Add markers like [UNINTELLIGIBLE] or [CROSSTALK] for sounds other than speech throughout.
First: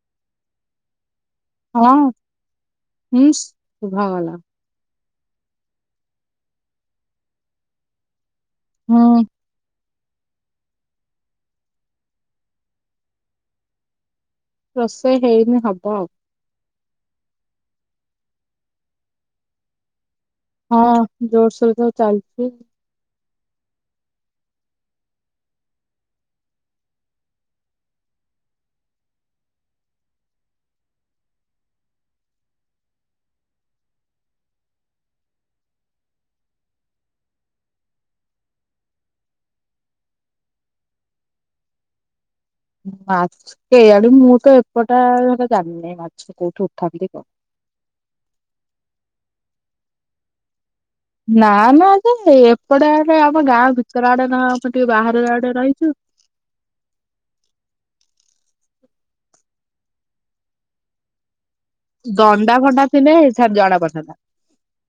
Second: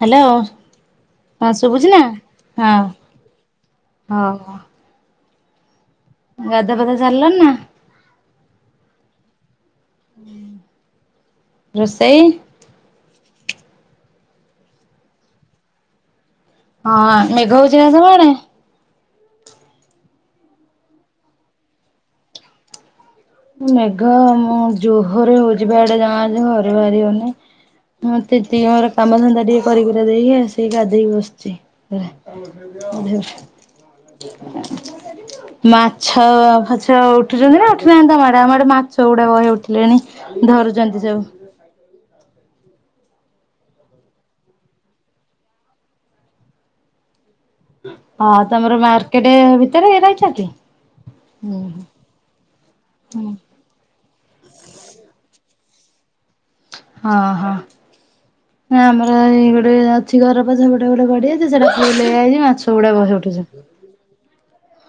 Hello. ହଁ ଶୁଭୁଛି ନା, ହଁ ହୁଁ ହଉ ଶୁଭାଗଲା ହଉ। ଗାଧୁଆ ପାଧୁଆ ସାରିଲଣି ନା? ହଁ। ରୋଷେଇ? ରୋଷେଇ ହେଇନି ହବ ଆଉ। ହଁ ମେଘ ହଉଛି ନା ସବୁଆଡେ? ହଁ ଜୋରସୋରରେ ଚାଲିଛି। ମେଘ ମୁଁ ଜୋହରେ ହଉଛିିବା ଏଇଆଡ଼େ ଜମା ଘରୁ ବାହାରିିହଉନି। ମତେ ଟିକେ ମୋର କାମ ଧନ୍ଧା ଟିକେ କରି କୁରା ଦେଇକି ସେଇ ଗାଧେଇକି ବସିଛି ପରା। ଆ [UNINTELLIGIBLE] ମାଛ ଫାଛ ଉଠୁଛନ୍ତି ନା ଉଠୁନାହାନ୍ତି? ତମ ଆଡେ ଆମ ଆଡେ ମାଛ ଗୁଡା ବହେ ଉଠି ଲେଣି ଧରୁଛନ୍ତି ସବୁ। ମାଛ କେଜାଣି ମୁଁ ତ ଏପଟା ଜାଣିନି ମାଛ କୋଉଠି ଉଠନ୍ତି କଣ। ହଁ ତମର ମାର୍କେଟ ଭିତରେ ରହିଛ କି? ନା ହୁଁ ନା ଯେ ଏପଟେ ଆଡେ ଆମ ହଁ ଗାଁ ଭିତର ଆଡେ ନ ଟିକେ ବାହାର ଆଡେ ରହିଛୁ। ହଁ ହଁ, ନା ଆମର ଏଇ ଗୋଟେ ଅଛି ଘର ପଛ ପଟେ ଗୋଟେ ଗଡିଆ ସେଟା ଫୁଲ ହେଇଯାଇଛି ଦଣ୍ଡା ମାଛ ଫଣ୍ଡା ଗୁଡା ବହେ ଥିଲେ ଛାଁ ଉଠୁଛନ୍ତି। ଜଣା ପଡିଥାନ୍ତା,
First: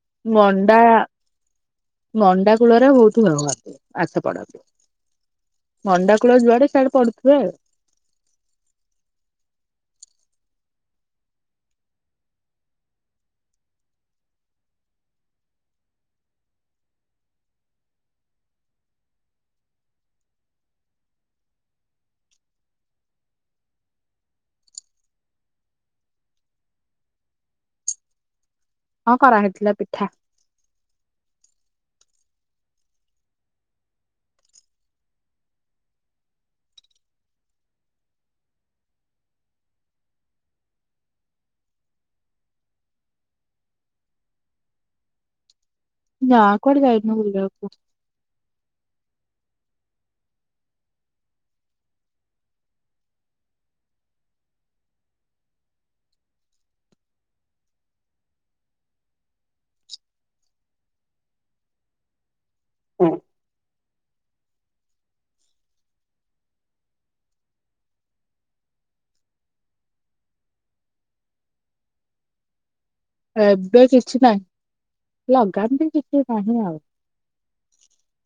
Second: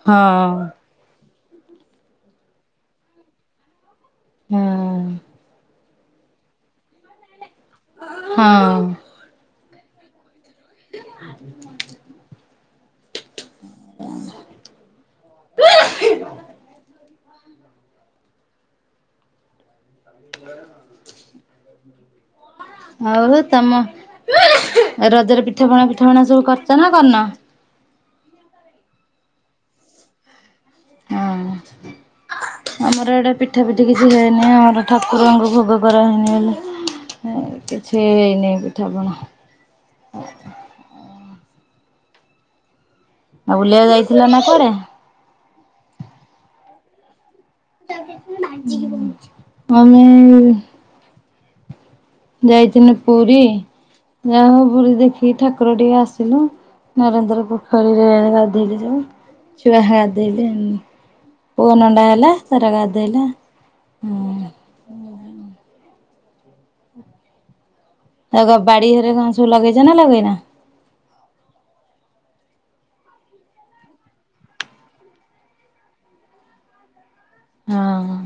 ହଁ। ଦଣ୍ଡା ମଣ୍ଡା କୂଳରେ ବହୁତୁ ଭଲ ବାହାରଚୁ, ଆଥ ପଡା ରୁ ହଁ ମଣ୍ଡା କୁଳ ଯୁଆଡେ ସିଆଡେ ପଡୁଥୁଏ। ହଁ। [UNINTELLIGIBLE] [INAUDIBLE] ହ [UNINTELLIGIBLE] ହଉ ତମ, ରଜରେ ପିଠାପଣା ପିଠାପଣା ସବୁ କରିଚ ନା କରିନ? ହଁ କରା ହେଇଥିଲା ପିଠା। ହଁଅ। ଆମର ଏଡେ ପିଠା ପିଠି କିଛି ହେଇନି। ଆମର ଠାକୁରଙ୍କୁ ଭୋଗ କରାହେଇନି ହେଲା। ହେ କିଛି ହେଇନି ପିଠାପଣା। ଆଉ ବୁଲିବାକୁ ଯାଇଥିଲ ନା କୁଆଡେ? ନାଁ କୁଆଡେ ଯାଇନୁ ବୁଲିବାକୁ। ହୁଁ। ଆମେ ଯାଇଥିନୁ ପୁରି ଯାହା ହୋଉ ପୁରି ଦେଖିକି ଠାକୁର ଟିକେ ଆସିଲୁ। ନରେନ୍ଦ୍ର ପୋଖରୀରେ ଗାଧେଇଲେ ଯୋଉଁ ଛୁଆଃ ଗାଧେଇଲେ ଉଁ। ପୁଅ ନଣ୍ଡା ହେଲା ସେରା ଗାଧେଇଲା ହୁଁ। ଏକା ବାଡି ଘରେ କଣ ସବୁ ଲଗେଇଚ ନା ଲଗେଇନ? ଏବେ କିଛି ନାହିଁ, ଲଗାନ୍ତି କିଛି ନାହିଁ ଆଉ। ହଁ ହଁ।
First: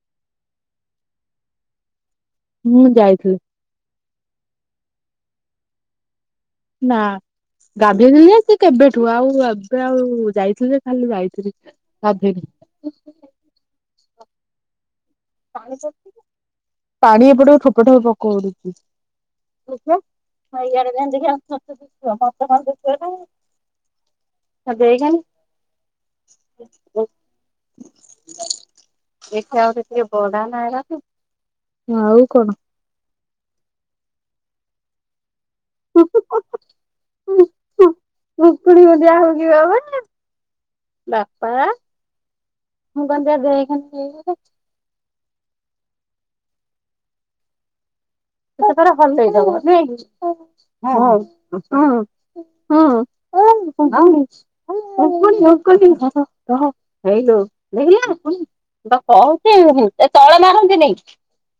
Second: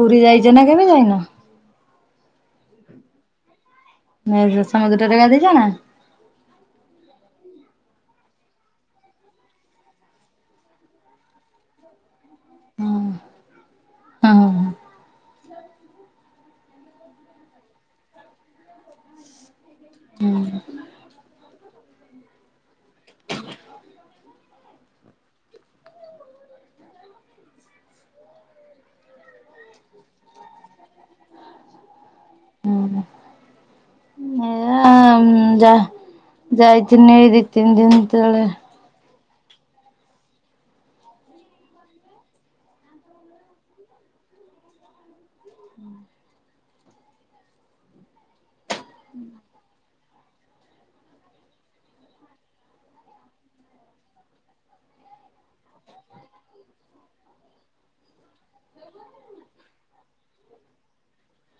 ପୁରି ଯାଇଚ ନା କେବେ ଯାଇନ? ମୁଁ ଯାଇଥିଲି। ନଇରେ ସମୁଦ୍ରରେ ଗାଧେଇଚନା? ନା। ଗାଧେଇଥିଲି ଏ ସେ କେବେଠୁ ଆଉ ଏବେ ଆଉ ଯାଇଥିଲି ଯେ ଖାଲି ଯାଇଥିଲି ଗାଧେଇନି। ହୁଁ ଆ ହଁ ହଁ। ପାଣି ଏପଟକୁ ଠୋପେ ଠୋପେ ପକୋଉଡୁଚି। ଦେଖିଆ ହଁ ଇଆଡେ ଯାଆନି ଦେଖିଆ ତତେ ଦୁସିବ ମତେ କଣ ଦୁସିବନାଇଁ କି। ହଁ ଦେଖେନି [UNINTELLIGIBLE] ଏଠି ଆଉ ଟିକେ ବଡା ନା ଏରାକ, ନା ଆଉ କଣ? ହୁଁ ଯାହା ଯାଇଚନି ଏଇ ଦି ତିନି ଦିନ ତଳେ। ଫୁଣି ମଜା ହୋଉଚି [UNINTELLIGIBLE] ବାପା। ମୁଁ କହିନି ଯା ଦେଖେନି ଏଇଆଡେ। [UNINTELLIGIBLE] ଗୋଟେ ଥର ହଲେଇ ଦବ ନୁହେଁ କି। ହଁ ହଁ ହୁଁ। ହଁ [UNINTELLIGIBLE] ଉଙ୍କୁଣୀ ଉଙ୍କୁଣି ହବ ରହ ହେଇଲୋ ଦେଖିଲି ନା। [UNINTELLIGIBLE] ମୁଁ ପା କୋହୁଚି ହୁଁ ଏ ତଳେ ମାରନ୍ତିନି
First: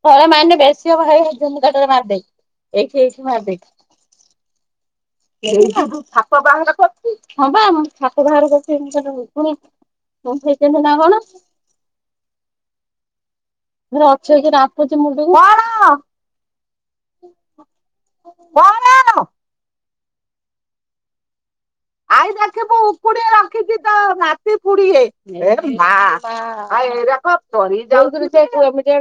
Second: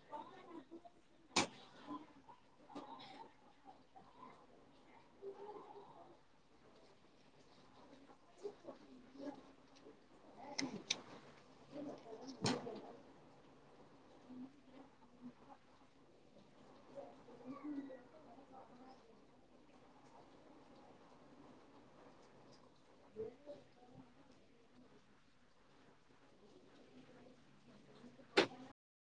ତଳେ ମାଇନେ ବେଶୀ ହବ ହେଇ ହେ ମୋ ନୁଗାଟାରେ ମାରିଦେ ଏଇଠି ଏଇଠି ମାରିଦେ। [UNINTELLIGIBLE] ଛାପ ବାହାର କରୁଚି। ହଁ ପା ଉଁ ଛାପ ବାହାର କରୁଚି [UNINTELLIGIBLE] ଉଙ୍କୁଣି [UNINTELLIGIBLE] ବସେଁଇଚନ୍ତି ନା କଣ। [UNINTELLIGIBLE] ହେରା ଅଛନ୍ତି ରାମ୍ପୁଚି ମୁଣ୍ଡକୁ। କଣ? ଆଇ ଦେଖିବୁ ଉପୁଡେ ରଖିଚି ତୋ ନାତି ପୁଡିଏ। ଏ ମା ଆ ଏରାକ ପରି ଯାଉଚନ୍ତି ସେ କେମିତି ଏ [UNINTELLIGIBLE]